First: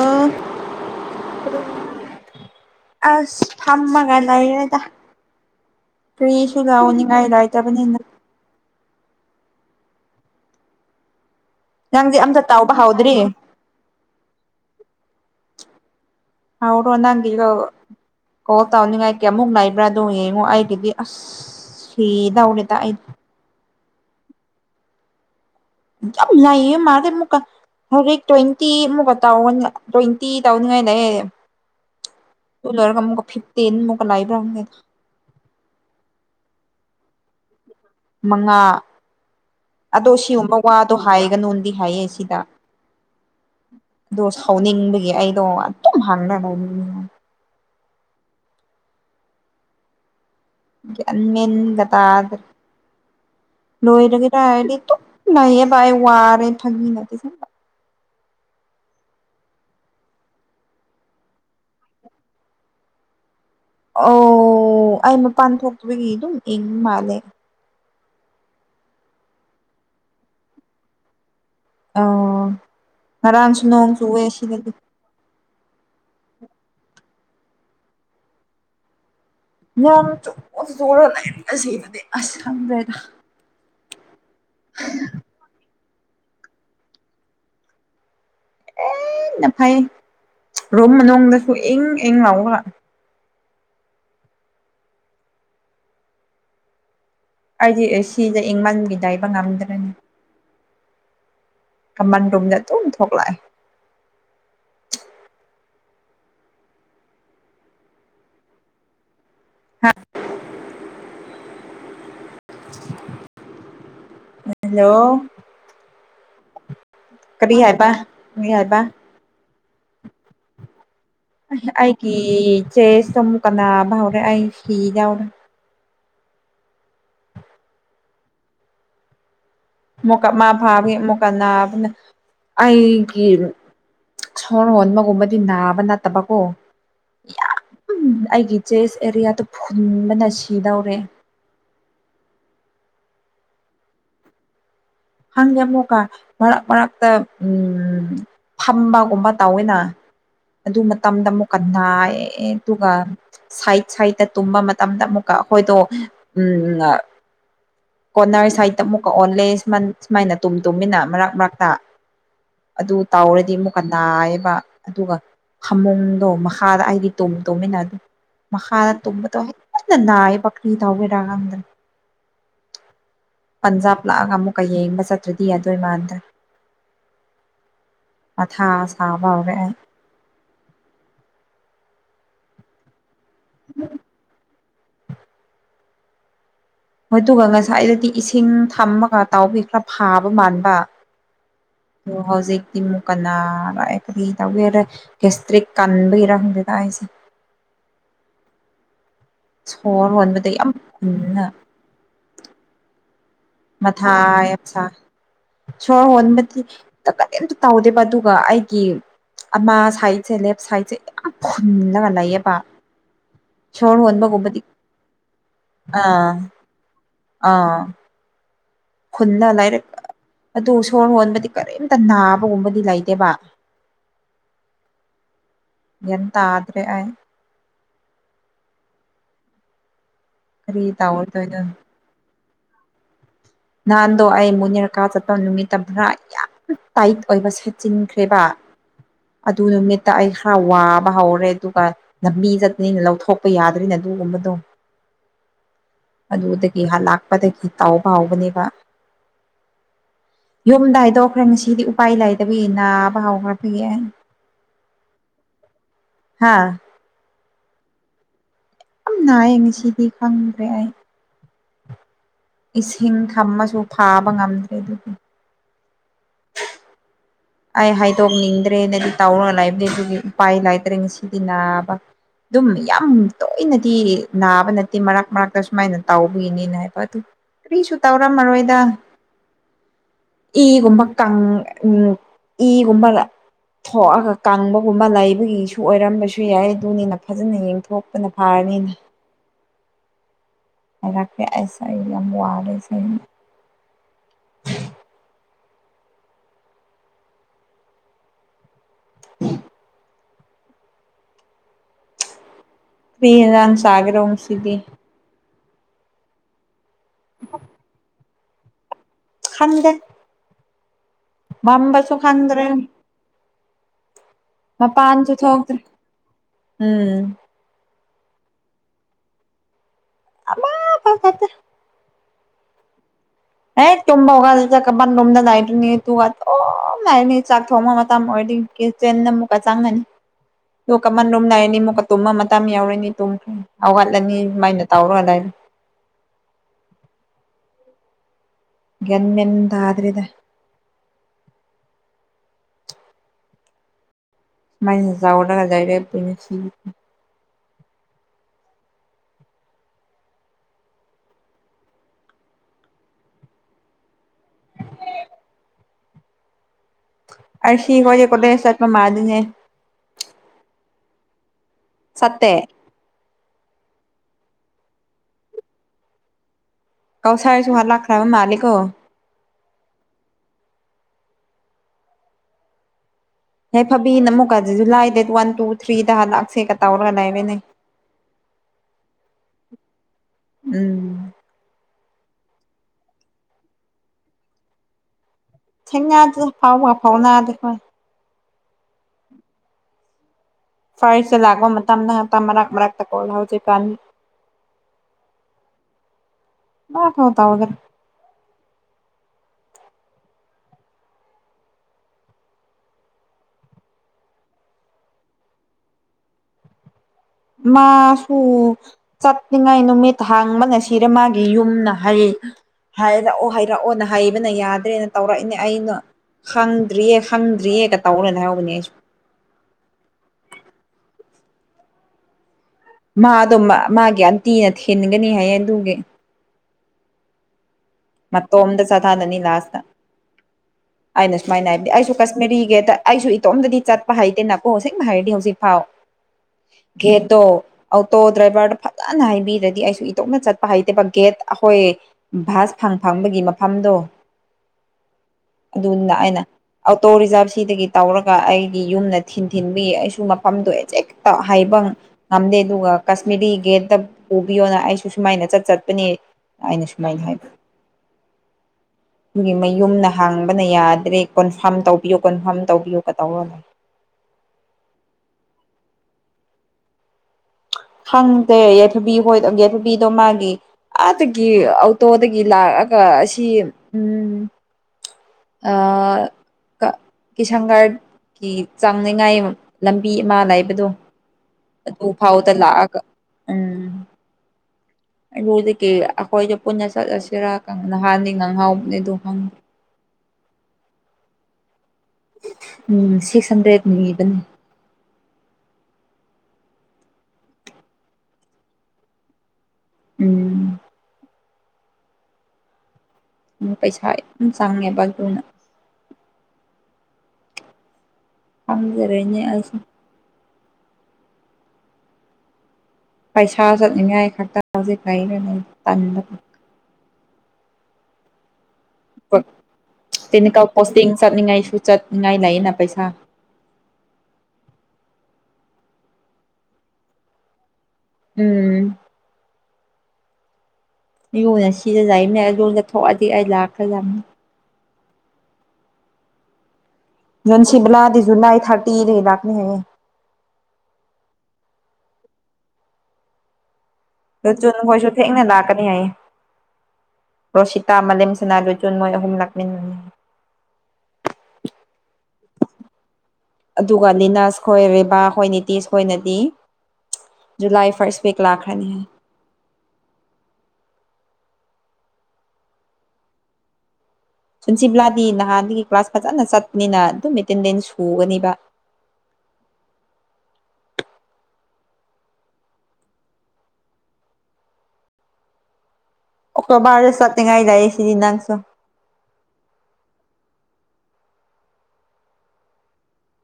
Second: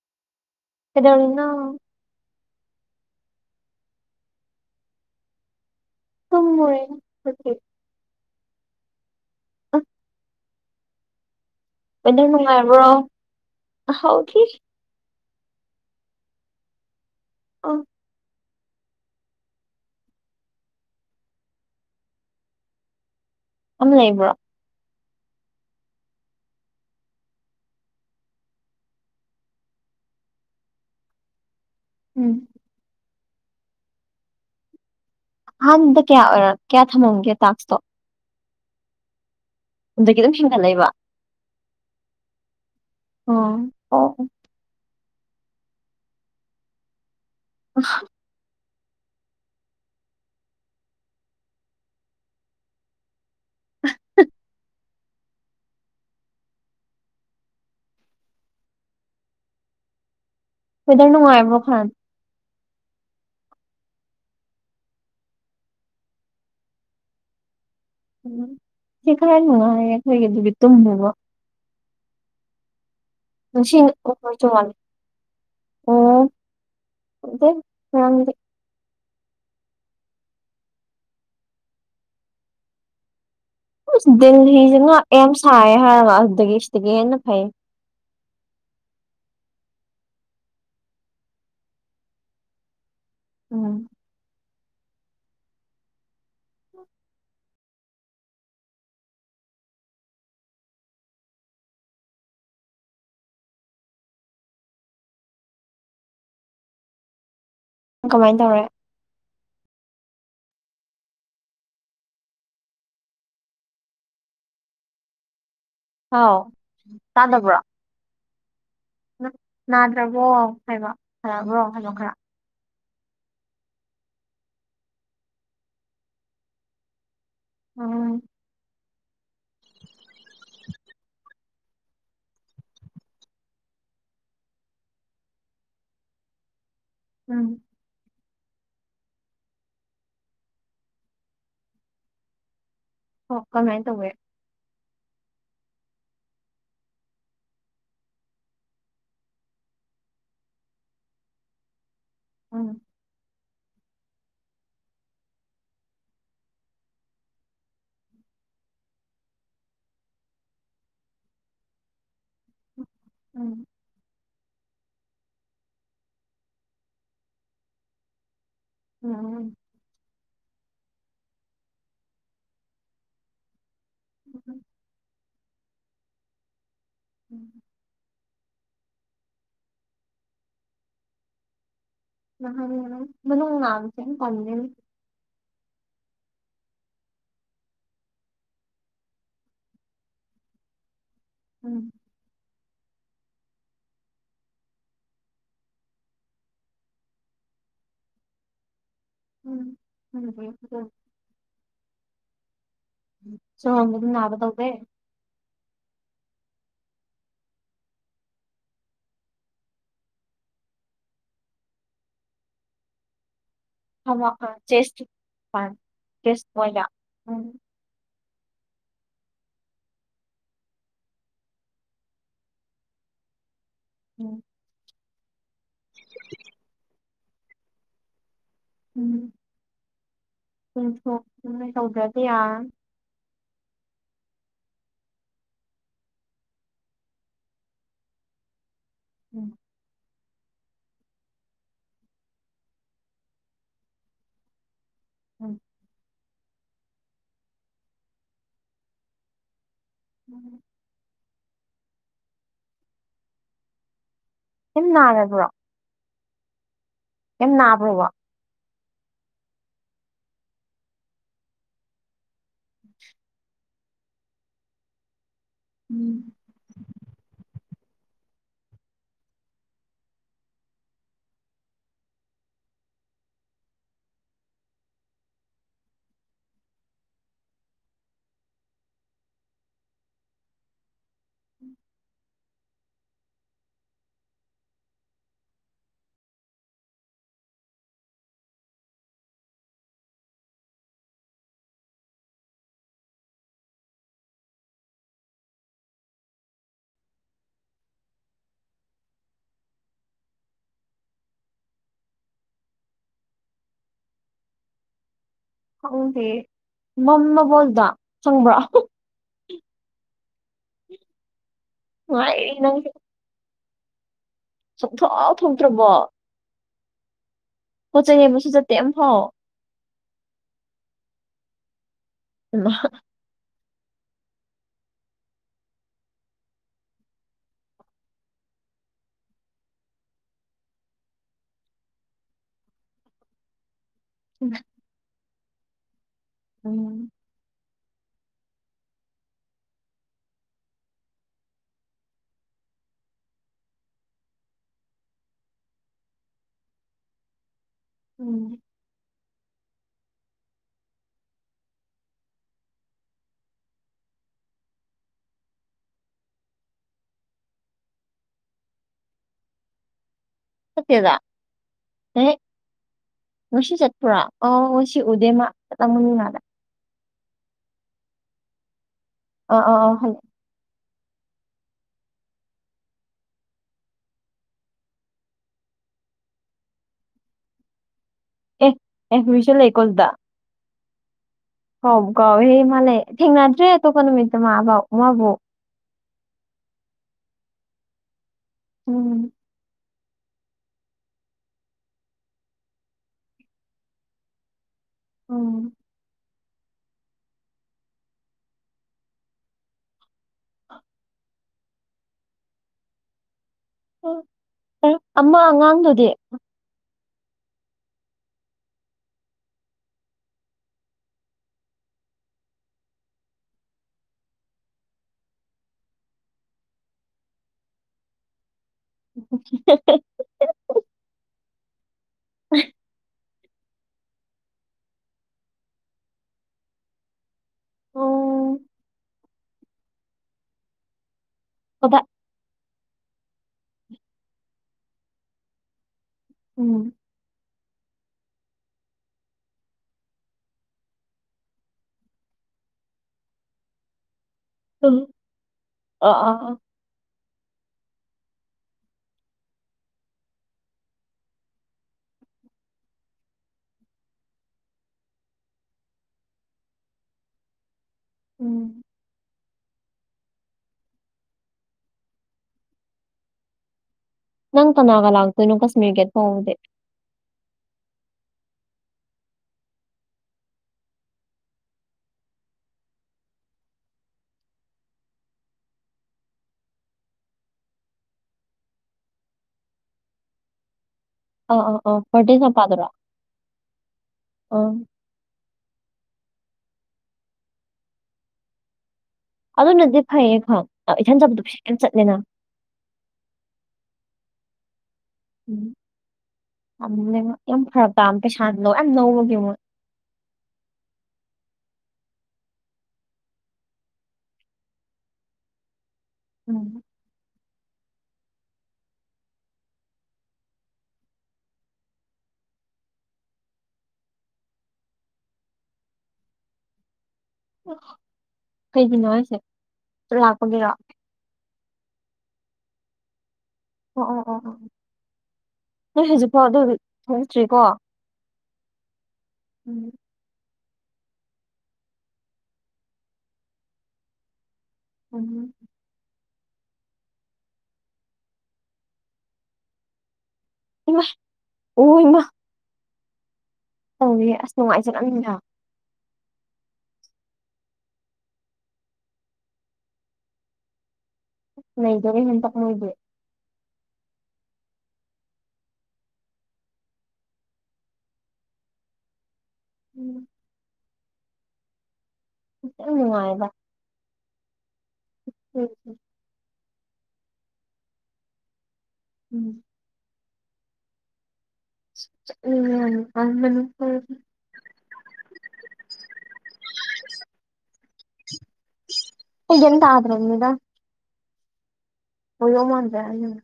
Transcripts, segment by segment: ꯑꯥ ꯀꯩꯗꯧꯔꯤꯅꯣ ꯑꯁ ꯐꯝꯃꯒ ꯂꯩꯔꯦꯗ ꯀ꯭ꯔꯤꯁꯨ ꯇꯨꯝꯃꯨꯔꯦ ꯂꯧꯅꯤꯡꯉꯥꯏ ꯍꯧꯖꯤꯛ ꯂꯩꯇꯕꯅꯤꯅ [inaudible] ꯅꯪꯗꯤ ꯋꯦꯗꯔ ꯑꯝꯇ ꯇꯧꯕ ꯅꯨꯡꯉꯥꯏꯕ꯭ꯔꯣ ꯍꯧꯗ꯭ꯔꯤ ꯍꯧꯖꯤ ꯇꯧꯔꯣ ꯅꯪꯒꯤꯗꯣ ꯑ ꯀꯣꯜ ꯇꯧꯅꯤꯡꯉꯥꯏ ꯀꯌꯥꯃꯨꯛ ꯂꯩꯕ꯭ꯔꯥ ꯑꯗꯨ ꯌꯦꯡꯉꯣ ꯑꯩꯒꯤꯗꯤ ꯑꯁ ꯁꯤꯗꯧꯔꯦꯗ ꯑꯩ ꯑꯣꯟ ꯂꯩꯕ꯭ꯔꯣ ꯌꯥꯝ ꯂꯩꯌꯦ ꯃꯥꯗꯤ ꯑꯃꯨꯛꯀ ꯍꯧꯖꯤꯛ ꯇ꯭ꯋꯦꯟꯇꯤ ꯑꯃꯨꯛꯀ ꯇꯥꯎꯟ ꯇ꯭ꯋꯦꯟꯇꯤ ꯇꯧꯅꯤꯡꯉꯥꯏ ꯂꯩꯌꯦ ꯎꯝ ꯑꯗꯨ ꯂꯣꯏꯔ ꯐꯤꯐꯇꯤ ꯑꯃꯨꯛꯀ [unintelligible] ꯑꯍꯥꯟꯕꯗ ꯀꯌꯥ ꯑꯣꯏ ꯀꯌꯥ ꯊꯝꯃꯝꯒꯦ ꯇꯥꯛꯁꯇꯣ ꯃꯉꯥ ꯑꯗꯣ ꯑꯗꯨꯗꯒꯤ ꯑꯗꯨꯝ ꯁꯤꯒꯨꯝꯕ ꯍꯦꯟꯒꯠꯂꯛꯏꯕ ꯋꯥꯗꯣ ꯍꯥꯏꯒꯅꯨꯗꯤ ꯍꯥꯏꯌꯦ ꯁꯤꯗ ꯑꯣ ꯑꯣ ꯑꯗꯣ ꯁꯥꯎꯅꯤꯡꯕꯒꯤ ꯑꯩꯗꯣ ꯑꯗꯨꯝ ꯍꯥꯡꯅ ꯂꯩꯕꯅꯤꯅ [unintelligible] ꯒ꯭ꯌꯥꯟ ꯃꯦꯟꯒ ꯇꯥꯗꯦ ꯂꯣꯏꯗꯔꯤꯗ ꯑꯩꯗꯤ ꯇꯨꯝ ꯂꯩꯌꯦꯕ ꯑꯩ ꯋꯥꯔꯦ [unintelligible] ꯍꯣꯏꯗꯔ ꯅꯨꯡꯉꯥꯏꯕꯣ ꯈꯥꯟ ꯑꯣ ꯑꯩ ꯃꯄꯥꯟ ꯊꯣꯛꯇꯕꯒꯤ ꯑꯗꯨꯝ ꯏꯪ ꯃꯥꯜꯂꯦ ꯎꯝ ꯁꯤ ꯈꯥꯏ ꯅꯨꯡꯉꯥꯏꯌꯦ ꯑꯈꯣꯏꯒꯤ ꯑꯗꯨꯗꯤ ꯇꯨꯝꯃꯨꯕ ꯑꯣ ꯉꯔꯥꯡꯁꯨ ꯉꯁꯤ ꯅꯣꯡ ꯆꯨꯑꯦ ꯁꯤꯗꯒꯤ ꯆꯣꯡꯉꯜꯂꯦ ꯑꯣ ꯈꯪꯗꯦ ꯃꯌꯥꯝꯗꯤ ꯅꯝ ꯆꯣ ꯆꯣꯔꯒ ꯂꯩꯕꯅꯦ ꯉꯁꯤꯗꯨꯗꯤ ꯑꯁ ꯈꯪꯗ꯭ꯔꯦꯗ ꯉꯔꯥꯡ ꯂꯥꯛꯑꯝꯗꯨꯗꯒꯤ ꯁꯤꯗꯒꯤ ꯍꯦꯟꯅ ꯐꯩꯌꯦ ꯍꯟꯅ ꯐꯩ ꯔꯨꯝ ꯃꯅꯨꯡꯗꯁꯨ ꯏꯪ ꯏꯪ ꯂꯥꯎꯕꯒ ꯎꯝ ꯎꯝ ꯑꯩꯗꯤ ꯑꯦꯁꯤꯅ ꯏꯪꯃꯜꯒꯤ ꯗꯥꯏꯕ ꯉꯝꯗ꯭ꯔꯦꯅꯦ ꯀꯃꯥꯟ ꯔꯨꯝꯗ ꯑꯗꯨꯝ ꯊꯣꯛꯂꯛꯑꯦ ꯀꯃꯥꯏ ꯇꯧꯔꯦ ꯍꯥꯥ ꯍꯜꯂꯣ ꯍꯥꯎ ꯀꯔꯤ ꯇꯥꯗꯕ꯭ꯔꯣ ꯍꯥꯏꯕ ꯃꯤ ꯍꯥꯏꯕ ꯅꯥꯗ꯭ꯔꯕꯣ ꯍꯥꯏꯕ ꯐꯔꯕ꯭ꯔꯣ ꯑꯍ ꯍꯥꯏꯕ ꯑꯩꯒꯤ ꯈꯔ ꯆꯦꯁꯇꯣ ꯑꯃꯨꯀ ꯅꯥꯕ ꯍꯧꯔꯦ ꯑꯩ ꯐꯤ ꯌꯥꯎꯔꯦ ꯎꯝ ꯑꯃꯨꯀ ꯃꯥ ꯚꯥꯕꯒꯤ ꯃꯨꯀꯥ ꯅꯥꯕꯅ ꯑꯩꯒꯤ ꯁꯣꯔ ꯍꯣꯟꯕꯒꯨꯝꯕꯗꯤ ꯅꯥꯕ ꯅꯠꯇꯕꯀꯣ ꯌꯥꯝ ꯎꯝ ꯑꯩꯒꯤ ꯆꯦꯁ ꯑꯦꯔꯤꯌꯥꯗꯣ ꯐꯨꯟꯕꯅ ꯁꯤꯗꯧꯔꯦ ꯑꯣ ꯀꯃꯥꯏ ꯇꯧꯋꯦ ꯈꯪꯒꯦ ꯑꯃꯨꯀ ꯃꯔꯛ ꯃꯔꯛꯇ ꯎꯝ ꯐꯝꯕꯒꯨꯝꯕ ꯇꯧꯋꯦꯅ ꯑꯗꯨ ꯃꯇꯝꯗ ꯑꯃꯨꯛ ꯅꯥꯏꯌꯦ ꯎꯝ ꯑꯗꯨꯒ ꯁꯥꯏꯠ ꯁꯥꯏꯠꯇ ꯇꯨꯝꯕ ꯃꯇꯝꯗ ꯑꯃꯨꯛꯀ ꯑꯩꯈꯣꯏꯗꯣ ꯎꯝ ꯀꯣꯔꯅꯔ ꯁꯥꯏꯠꯇ ꯑꯃꯨꯛꯀ ꯑꯣꯜꯂꯦ ꯁꯨꯃꯟ ꯁꯨꯃꯥꯏꯅ ꯇꯨꯝ ꯇꯨꯝꯃꯤꯟꯅ ꯃꯔꯛ ꯃꯔꯛꯇ ꯑꯗꯨ ꯇꯥꯎꯔꯗꯤ ꯎꯝ ꯑꯃꯨꯛꯀ ꯅꯥꯏꯌꯦꯕ ꯀ ꯑꯗꯨꯒ ꯍꯥꯃꯨꯡꯗꯣ ꯃꯈꯥꯗ ꯑꯩꯗꯤ ꯇꯨꯝ ꯇꯧꯃꯤꯟꯅ ꯑꯗꯨ ꯃꯈꯥꯗ ꯇꯨꯝꯕꯗꯣ ꯎꯝ ꯑꯃꯨꯛ ꯀꯟꯅ ꯅꯥꯏꯌꯦ ꯋꯥꯀꯤꯡ ꯇꯧꯒꯦꯔꯥ ꯉꯝꯗ꯭ꯔꯦ ꯑꯟꯖꯥꯕ ꯂꯥꯛꯑꯒ ꯑꯃꯨꯛ ꯌꯦꯡꯕ ꯆꯠꯇ꯭ꯔꯗꯤ ꯌꯥꯗꯣꯏ ꯃꯥꯟꯗ꯭ꯔꯦ ꯎꯝ ꯃꯊꯥ ꯁꯥꯕ ꯍꯧꯔꯛꯑꯦ ꯍꯜꯂꯣꯕꯤ ꯍꯜꯂꯣ ꯃꯅꯨꯡ ꯉꯥ ꯀꯦꯝ ꯀꯪꯗꯦꯅꯦ ꯃꯣꯢꯗꯨꯒ ꯉꯁꯥꯏꯗꯗꯤ ꯏꯁꯤꯡ ꯊꯝꯃꯒ ꯇꯥꯎꯕꯤ ꯈꯔ ꯐꯥꯕ ꯃꯥꯟꯕ ꯎꯝ ꯇꯨ ꯍꯧꯖꯤꯛ ꯗꯤ ꯑꯃꯨꯀ ꯅꯥꯕ ꯑꯦ ꯀ꯭ꯔꯤ ꯇꯧꯒꯦꯔ ꯒꯦꯁꯇ꯭ꯔꯤꯛ ꯀꯟꯕꯒꯤꯔ ꯈꯪꯗꯦꯗ ꯑꯩꯁꯦ [inaudible] ꯎꯝ ꯁꯣꯔ ꯍꯣꯟꯕꯗ ꯌꯥꯝ ꯀꯨꯢꯅ ꯁꯣꯔꯍꯣꯟꯕꯗꯤ ꯃꯊꯥ ꯅꯥꯕ ꯌꯥꯝ ꯇꯧꯗꯦ ꯁꯥ ꯁꯣꯔ ꯍꯣꯟꯕꯗꯤ ꯇ ꯀꯔꯤꯝꯇ ꯇꯧꯗꯦꯕ ꯑꯗꯨꯒ ꯑꯩꯒꯤ ꯑꯃ ꯁꯥꯏꯠꯁꯦ ꯂꯦꯞ ꯁꯥꯏꯠꯁꯦ ꯌꯥꯝ ꯐꯨꯜꯂꯒ ꯂꯩꯌꯦꯕ ꯁꯣꯔ ꯍꯣꯟꯕꯒꯨꯕꯗꯤ ꯆꯦꯁꯀꯤ ꯄꯥꯟ ꯑꯥ ꯆꯦꯁ ꯃꯣꯏꯗ ꯎꯝ ꯑꯥ ꯈꯨꯟꯗ ꯂꯩꯥꯏꯔꯛꯒ ꯑꯗꯨ ꯁꯣꯔ ꯍꯣꯟꯕꯗꯤ ꯀꯔꯤꯝꯇ ꯅꯥꯕꯒꯨꯝꯕꯗꯤ ꯂꯩꯇꯦꯕ ꯎꯝ ꯒꯤꯌꯟ ꯇꯥꯗ꯭ꯔꯦ ꯑꯩ ꯎꯝ ꯀꯔꯤ ꯌꯦꯡꯊꯣꯛ ꯇꯧꯔꯗꯣꯏꯅꯣ ꯑꯗꯨꯃꯥꯢ ꯇꯧꯗ꯭ꯔꯗꯤ ꯌꯥꯔ ꯅꯍꯥꯟꯗꯣ ꯑꯩ ꯃꯣꯅꯤꯔꯀꯥ ꯆꯠꯄ ꯅꯨꯃꯤꯠꯇ ꯕ꯭ꯔꯥ ꯌꯥꯝ ꯇꯥꯏꯠ ꯑꯣꯏꯕ ꯁꯦꯠꯆꯤꯟꯈ꯭ꯔꯦꯕ ꯎꯝ ꯑꯗꯨ ꯅꯨꯃꯤꯠ ꯇ ꯑꯩ ꯈꯔ ꯋꯥꯕ ꯍꯧꯔꯦ ꯑꯗꯨꯒ ꯂꯝꯕꯤ ꯆꯠꯄꯅꯤꯅ ꯂꯧꯊꯣꯛꯄ ꯌꯥꯗ꯭ꯔꯤꯅꯦ ꯑꯗꯨꯒꯨꯝꯕꯗꯣ ꯎꯝ ꯑꯗꯨꯗꯒꯤ ꯍꯟꯂꯥꯛꯄꯗꯒꯤ ꯇꯥꯎꯕ ꯍꯥꯎꯕꯅꯦꯕ ꯌꯨꯝꯗ ꯍꯥꯏꯗꯣꯛꯈ꯭ꯔꯦ ꯉꯁꯤꯗꯤ ꯎꯄꯥꯏ ꯂꯩꯥꯇꯕꯒꯤ ꯅꯥꯕ ꯍꯧꯎꯈ꯭ꯔꯕꯒꯤ ꯑꯩ ꯅꯪ ꯅꯔꯕꯣ ꯍꯥꯥ ꯅꯕ꯭ꯔꯣꯕ ꯌꯥꯝ ꯅꯥꯏꯌꯦ ꯉꯁꯤꯗꯤ ꯈꯪꯗ꯭ꯔꯦ ꯑꯩ ꯏꯁꯤꯡ ꯊꯝꯃꯁꯨ ꯊꯕ ꯉꯝꯗ꯭ꯔꯦ ꯑꯗꯨꯒꯤ ꯎꯝ ꯑꯩ ꯍꯥꯏꯗꯣꯛꯅꯤꯡꯗ꯭ꯔꯦꯅꯗꯤ ꯇꯥꯎꯔꯒ ꯂꯥꯛꯏꯕꯅꯦ ꯑꯗꯨꯒꯤ ꯎꯄꯥꯏ ꯂꯥꯏꯇ꯭ꯔꯦ ꯉꯁꯤꯗꯤ ꯅꯥꯕ ꯑꯗꯨꯝ ꯌꯥꯝ ꯇꯣꯏꯅꯗꯤ ꯅꯥꯕ ꯅꯠꯇꯦ ꯃꯔꯛ ꯃꯔꯛꯇ ꯁꯨꯃꯥꯏꯅ ꯇꯥꯎꯕꯒꯤꯅꯦꯅ ꯍꯥꯏꯕ ꯑꯗꯨ ꯀꯔꯤꯁꯨ ꯇꯧꯔꯝꯃꯔꯣꯏꯗ ꯏꯒꯨꯝꯕ ꯀꯪ ꯏꯒꯨꯝꯕꯔ ꯊꯣꯛꯑꯒ ꯀꯪꯕꯒꯨꯝꯕ ꯂꯩꯕꯒꯤꯁꯨ ꯑꯣꯏꯔꯝꯕꯁꯨ ꯌꯥꯏ ꯑꯗꯨꯅꯤꯅ ꯐꯖꯅ ꯌꯦꯡꯊꯣꯛꯄꯅ ꯐꯥꯔꯅꯤꯅ [inaudible] ꯍꯥꯏꯔꯥꯛ ꯀꯦ ꯑꯁ ꯑꯩ ꯌꯥꯝ ꯋꯥꯔꯦ ꯑꯁꯦꯡꯕ [inaudible] ꯀꯔꯤ ꯏꯟꯖꯥꯡ ꯆꯒꯦꯔꯣ ꯉꯥꯁꯤꯗꯤ ꯈꯪꯗꯦ ꯃꯝꯃꯕꯣ ꯑꯗꯨꯗ ꯆꯪꯕ꯭ꯔꯣ ꯈꯪꯗꯦ ꯃꯝꯕꯁꯨ ꯅꯨꯡꯉꯥꯏꯔꯤ ꯈꯥꯡꯗ꯭ꯔꯦ ꯅꯪꯁꯦ ꯁꯨꯡꯊꯣꯛ ꯃꯄꯥꯟꯁꯨ ꯊꯣꯛꯇ꯭ꯔꯦ ꯊꯣꯛꯇ꯭ꯔꯕꯣ ꯎꯝ ꯄꯣꯠꯆꯩ ꯂꯩꯕꯁꯨ ꯆꯠꯇꯦ ꯑꯃ ꯐꯥꯎ ꯑꯃꯐꯥꯎ ꯆꯠꯇꯦ ꯏꯃ ꯍꯥ ꯑꯦ ꯇꯨꯝ ꯍꯧꯒꯠꯄꯒ ꯆꯠꯀ ꯃꯥ ꯕꯔꯨꯝꯗ ꯂꯩꯔꯅꯤ ꯑꯗꯨꯒ ꯑꯗꯨꯝ ꯂꯩꯔꯅꯤ ꯑꯗꯨꯒ ꯆꯛ ꯊꯣꯛ ꯃꯇꯝ ꯑꯣꯏ ꯇꯤꯝ ꯀꯤꯆꯟ ꯑꯃꯨꯛꯀ ꯆꯥꯡꯉꯅꯤ ꯅꯨ ꯀꯃꯟ ꯔꯣꯝ ꯅꯥꯔꯅꯤ ꯃꯨꯛꯀ ꯇꯨꯝꯃ ꯃꯇꯝ ꯌꯥꯎꯔꯅꯤ ꯇꯨꯝꯈ꯭ꯔꯦ ꯍꯧꯒꯠꯂꯅꯤ ꯁꯃꯥꯏꯅ ꯇꯧꯔ ꯂꯩꯔꯅꯤ ꯎꯝ ꯒꯤꯌꯟ ꯃꯦꯟꯒ ꯇꯗ꯭ꯔꯦꯗ [unintelligible] ꯎꯝ ꯑꯔꯁꯤ ꯈꯣꯏꯗꯤ ꯀꯣꯂꯦꯖ ꯆꯥꯠꯄ ꯃꯂꯤꯅꯦ ꯆꯠꯇꯦꯕ ꯍꯥꯏꯠ ꯉꯁꯤ ꯆꯠꯄ꯭ꯔꯣ ꯑꯥꯎ ꯉꯁꯤ ꯎꯗꯦ ꯃꯥ ꯆꯠꯂꯝꯒꯅꯤ ꯃꯥꯂꯦ ꯀꯧꯁꯥꯏꯁꯨ ꯍꯂꯥꯛꯈ꯭ꯔꯕ ꯃꯥꯂꯦꯀꯣ ꯑꯥ ꯑꯥ ꯑꯥ ꯍꯧ ꯌꯥꯏꯐꯥꯕꯤꯅ ꯑꯃꯨꯛꯀ ꯖꯨꯂꯥꯏ ꯗꯦ ꯋꯥꯟ ꯇꯨ ꯊ꯭ꯔꯤꯗ ꯂꯥꯛꯁꯦꯒ ꯇꯧꯔꯒ ꯂꯩꯔꯦꯅꯦ ꯑꯦ ꯑꯦ ꯌꯥꯏꯐꯕꯤꯁꯨ ꯂꯩꯀꯣ ꯑꯗꯨꯗ ꯎꯝ ꯀꯥꯎꯕꯨ ꯀꯥꯎꯏꯍꯦ ꯃꯥ ꯂꯩ ꯊꯦꯡꯅꯗ꯭ꯔꯦ ꯇꯣꯄ ꯅꯨꯃꯤꯠꯇ ꯃꯥ ꯃꯥꯕꯨ ꯊꯦꯡꯅꯗꯦ ꯐꯥꯎꯕ ꯐꯥꯎꯅꯗꯦ ꯎꯝ ꯁ꯭ꯋꯥꯏꯁꯦ ꯂꯥꯛꯄ ꯃꯇꯝꯅꯤ ꯍꯟꯗꯛ ꯃꯔꯛ ꯃꯔꯛꯇ ꯀꯣꯜ ꯍꯧꯖꯤꯛꯀꯟ ꯎꯝ ꯑꯣ ꯀꯣꯜ ꯇꯧꯒꯅꯤ ꯑꯃ ꯑꯉꯥꯡꯗꯨꯗꯤ ꯃꯥꯁꯨ ꯆꯠꯅꯤꯡꯉꯥꯏ ꯅꯨꯃꯤꯠ ꯍꯥꯡꯕꯅ ꯁꯤꯔ ꯃꯥꯒꯤ ꯌꯨꯝꯅ ꯍꯥꯏ ꯍꯥꯏꯔꯛꯑꯣ ꯍꯥꯏꯩꯔꯛꯑꯣꯅ ꯍꯩꯕꯅ ꯌꯥꯗ꯭ꯔꯦꯅ ꯇꯧꯔꯛꯏꯅꯦ ꯑꯩꯅ ꯈꯪꯗ꯭ꯔꯤꯌꯦ ꯈꯪꯗ꯭ꯔꯤꯌꯦꯒ ꯇꯧꯔꯅ ꯂꯩꯍꯧꯕꯅꯦ ꯑꯩꯁꯨ [unintelligible] [unintelligible] ꯃꯥꯗꯣ ꯃꯥꯒꯤ ꯑꯟꯇꯤꯅ ꯊꯤꯟꯒꯅꯤ ꯍꯥꯏꯌꯦ ꯑꯗꯨꯒꯤ ꯃꯇꯣꯝꯇ ꯆꯥꯊꯥꯅꯅꯤ ꯂꯥꯁꯇ ꯑꯩꯅ ꯁꯨꯃꯥꯏꯅ ꯍꯥꯏꯕꯗꯤ ꯀꯗꯥꯏ ꯑꯩꯁꯨ ꯀꯥꯁꯃꯤꯔꯤ ꯒꯤ ꯑꯩꯁꯨ ꯏꯇꯣꯝꯗꯗꯤ ꯆꯠꯄ ꯍꯥꯏꯇꯦꯅꯀꯣ ꯍꯧꯖꯤꯛ ꯍꯥꯏꯔꯗꯤ ꯍꯧꯖꯤꯛ ꯐꯥꯎ ꯎꯝ ꯒꯦꯠꯇꯣ ꯑꯣꯇꯣ ꯗ꯭ꯔꯥꯏꯚꯔꯗꯣ ꯐꯖꯅ ꯍꯥꯏꯕꯤꯔꯗꯤ ꯑꯩꯁꯨ ꯏꯇꯣꯛꯅ ꯆꯠꯄ ꯍꯩꯇꯦꯕ ꯒꯦꯠ ꯑꯩꯈꯣꯏ ꯚꯁ ꯐꯪ ꯐꯪꯕꯒꯤ ꯃꯐꯝꯗꯣ ꯑꯥ ꯑꯗꯨꯅ ꯑꯥ ꯑꯩꯅ ꯑꯥ ꯑꯣꯇꯣ ꯄꯖꯥꯁꯤꯗꯒꯤ ꯇꯧꯔꯒ ꯑꯩꯒꯤ ꯌꯨꯝꯗ ꯊꯤꯟ ꯊꯤꯟꯕꯤ ꯑꯩꯁꯨ ꯃꯐꯝꯗꯣ ꯑꯦꯍꯦꯛꯇ ꯍꯥꯏꯐꯝ ꯉꯝꯗꯦ ꯑꯗꯨꯒ ꯀꯥꯁꯃꯤꯔꯤ ꯒꯦꯠꯇ ꯄꯨꯕꯤꯌꯣꯅ ꯑꯩꯁꯨ ꯁꯨꯃꯥꯏꯅ ꯆꯠ ꯆꯠꯄꯅꯦ ꯑꯩꯅ ꯁꯨꯃꯥꯏꯅ ꯍꯥꯏꯕ ꯎꯝ ꯑꯗꯨꯒꯤ ꯃꯌꯨꯝꯅ ꯍꯥꯡꯕꯅ ꯌꯥꯗ꯭ꯔꯦ ꯀꯣꯟꯐꯥꯝ ꯇꯧꯕꯤꯌꯨ ꯀꯣꯟꯐꯥꯝ ꯇꯧꯕꯤꯌꯨ ꯀꯗꯧꯔ [inaudible] ꯅꯪ ꯀꯅꯒ ꯂꯥꯥꯛꯇꯣꯏꯅ ꯀꯁꯃꯤꯔ ꯒꯦꯠ ꯐꯎꯗꯤ ꯈꯪꯗꯦ ꯌꯥꯏꯐꯕꯤ ꯍꯣꯏ ꯌꯥꯏꯐꯕꯤꯗꯣ ꯃꯥꯒꯤ ꯑꯥꯗꯒꯤ ꯑꯣꯇꯣꯗꯒꯤ ꯂꯥꯛꯑꯒ ꯑꯁꯤ ꯎꯝ ꯑꯥ ꯀꯤꯁꯪꯒꯥꯔꯒꯤ ꯆꯥꯡꯅꯤꯉꯥꯏ ꯂꯝꯕꯤ ꯑꯃ ꯂꯩꯕꯗꯣ ꯑꯥ ꯑꯥ ꯑꯥ ꯑꯗꯨ ꯄꯔꯗꯦꯁ ꯐꯥꯎꯗ ꯃꯄꯥꯗꯨꯔꯣ ꯂꯥꯛꯑꯒ ꯎꯝ ꯑꯥ ꯑꯗꯨꯗꯀꯤ ꯑꯩꯈꯣꯏꯗꯣ ꯄꯨꯟꯅ ꯆꯠꯂꯁꯤꯔ ꯅꯍꯥꯟꯗꯤ ꯉꯥꯡꯍꯧꯕꯅꯦꯗꯣ ꯑꯗꯨꯅꯗꯤ ꯐꯩꯌꯦ ꯈꯪ ꯏꯊꯟ ꯆꯠꯄꯗꯨ ꯆꯠ ꯎꯝ ꯁꯤꯛꯁ ꯍꯟꯗ꯭ꯔꯦꯠ ꯅꯤꯕꯅꯤ ꯎꯝ ꯑꯗꯨꯅꯦꯕ ꯌꯥꯝ ꯐꯔꯛ ꯇꯥꯝꯅꯦ ꯄꯩꯁꯥꯁꯨ ꯂꯣꯏ ꯌꯥꯝ ꯂꯧꯕꯒꯤ ꯃꯨꯛ ꯎꯝ ꯄꯩꯁꯥ ꯌꯥꯝ ꯆꯪꯉꯦꯕ ꯑꯗꯨꯅ ꯎꯝ ꯈꯪꯗꯔꯦꯅꯦ ꯑꯩꯁꯨ ꯄꯩꯁꯥ ꯆꯠꯅꯤꯡꯉꯥꯏ ꯈꯛꯇ ꯍꯧꯖꯤꯛ ꯄꯩꯔ ꯂꯩ ꯇꯥꯟꯕꯅ [unintelligible] ꯍꯥꯏꯁꯦ ꯇꯦꯛꯅꯤꯀꯦꯜ ꯂꯥꯛꯄꯒꯤꯔꯣ ꯄꯣꯁꯇꯤꯡ ꯆꯠꯅꯤꯡꯉꯥꯏꯁꯨ ꯆꯠꯅꯤꯡꯉꯥꯏ ꯂꯩꯌꯦꯅ ꯄꯩꯁꯥ ꯑꯣ ꯑꯣ ꯑꯣ ꯑꯣ ꯅꯣꯏ ꯍꯧꯖꯤꯛ ꯐꯥꯎ ꯑꯗꯨꯒꯤ ꯊꯣꯛꯇ꯭ꯔꯤꯀꯣ ꯎꯝ ꯎꯝ ꯌꯨꯝꯅ ꯁꯤꯗ ꯂꯩꯕꯅꯦ ꯑꯗꯣꯝꯗ ꯊꯣꯛꯑꯗꯤ ꯑꯩ ꯂꯥꯛꯈ꯭ꯔꯗ ꯎꯝ ꯌꯟꯁꯤꯕꯂꯥꯗꯤ ꯖꯨꯂꯥꯏ ꯊꯥꯔꯇꯤ ꯗꯒꯤ ꯂꯥꯛꯅꯦ ꯍꯥꯏꯌꯦ ꯏꯃ ꯍꯣ ꯏꯃ ꯑꯗꯨ ꯆꯠꯂꯨ ꯈꯣꯏꯁꯨ ꯅꯨꯡꯉꯥꯏꯖꯔꯝꯅꯤꯗ ꯊꯦꯡꯅ ꯂꯥꯛꯀꯅꯤ ꯍꯥꯏꯌꯦ ꯔꯣꯁꯤꯇꯥ ꯃꯥꯂꯦꯝꯁꯤꯅꯥ ꯂꯨꯆꯨ ꯃꯣꯏ ꯑꯍꯨꯝ ꯂꯥꯛꯃꯤꯟꯅꯅꯤ [unintelligible] ꯑꯗꯨꯒ ꯂꯤꯅꯥꯁ ꯈꯣꯏ ꯔꯦꯕꯥ ꯈꯣꯏ ꯅꯤꯇꯤꯁ ꯈꯣꯏꯅꯗꯤ ꯖꯨꯂꯥꯏ ꯐꯥꯔꯁ ꯋꯤꯛ ꯂꯥꯛꯈ꯭ꯔꯅꯤ ꯎꯝ ꯅꯨꯡꯉꯥꯏꯕ ꯁꯨꯟꯁꯤꯕꯂꯥꯗꯤ ꯅꯍꯥꯟꯗꯒꯤ ꯎꯝ ꯀ꯭ꯂꯥꯁ ꯐꯖꯅ ꯆꯠꯄꯅꯤꯅ ꯑꯗꯨꯝ ꯑꯦꯇꯦꯟꯗꯦꯟꯁ ꯁꯨꯒꯅꯦꯕ ꯎꯝ [unintelligible] ꯇꯟꯕꯅꯤꯀꯣ ꯑꯣꯛꯇꯣꯕꯔꯗ ꯆꯠꯅꯤꯡꯉꯥꯏ ꯂꯩꯁꯤꯗꯤ ꯅꯪꯁꯨ [unintelligible] ꯑꯣꯏꯗꯧ ꯃꯥꯟꯗꯦ ꯍꯥꯏꯒꯤꯕꯅꯤ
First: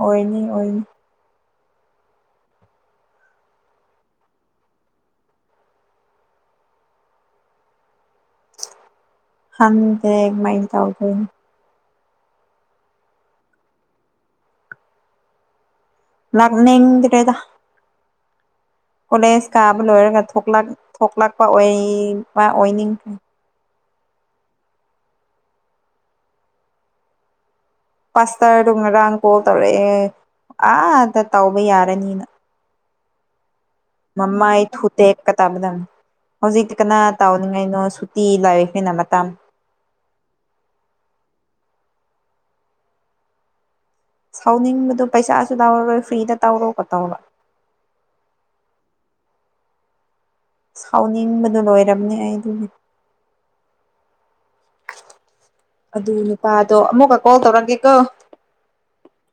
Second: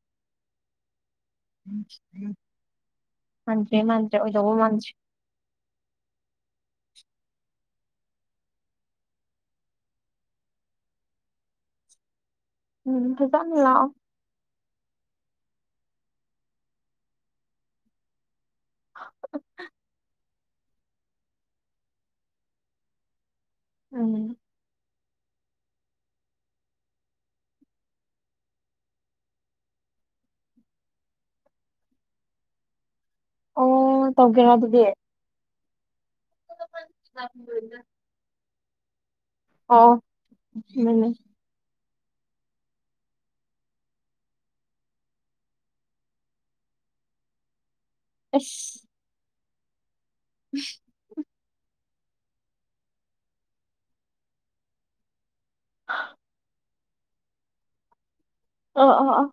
ꯑꯣꯏꯅꯤ ꯑꯣꯏꯅꯤ ꯃꯥꯟꯗ꯭ꯔꯦ ꯃꯥꯟꯗ꯭ꯔꯦ ꯑꯣꯏꯗꯧ ꯃꯥꯟꯗ꯭ꯔꯦ ꯈꯪꯗꯦ ꯀꯃꯥꯏ ꯇꯧꯗꯣꯏꯅꯣ ꯎꯝ ꯐꯖꯅ ꯂꯥꯛꯑꯣ ꯂꯥꯛꯅꯤꯡꯗ꯭ꯔꯦꯔ ꯀꯣꯜꯂꯦꯖ ꯀꯥꯕ ꯂꯣꯏꯔꯒ ꯊꯣꯛꯂꯛꯄꯕ ꯑꯣꯏꯕ ꯑꯣꯏꯅꯤꯡꯈ꯭ꯔꯦ ꯎꯝ ꯄꯥꯁꯇ꯭ꯔꯗꯣ ꯉꯔꯥꯡ ꯀꯣꯜ ꯇꯧꯔꯛꯑꯦ ꯑꯥꯗ ꯇꯧꯕ ꯌꯥꯔꯅꯤꯅ ꯑꯣ ꯇꯧꯒꯦꯔꯥ ꯃꯃꯥꯏ ꯑꯗꯨꯗꯤ ꯊꯨꯗꯦꯛꯀꯗꯕꯅꯤ ꯍꯧꯖꯤꯛꯇꯤ ꯀꯅꯥ ꯇꯧꯅꯤꯡꯉꯥꯏꯅꯣ ꯁꯨꯇꯤ ꯂꯩꯕꯅꯤꯅ ꯃꯇꯝ ꯑꯣ ꯑꯗꯨꯅꯤ ꯁꯥꯎꯅꯤꯡꯕꯗꯣ ꯄꯩꯁꯥꯁꯨ ꯂꯧꯔꯔꯣꯏ ꯐ꯭ꯔꯤꯗ ꯇꯧꯔꯣꯀꯣ ꯇꯧꯔ ꯏꯁ ꯁꯥꯎꯅꯤꯡꯕ ꯂꯣꯏꯔꯝꯅꯤ ꯑꯩꯗꯤ ꯑꯗꯨ ꯅꯨꯄꯥꯗꯣ ꯑꯃꯨꯛꯀ ꯀꯣꯜ ꯇꯧꯔꯛꯀꯦꯀꯣ ꯑꯥ ꯑꯥ ꯑꯥ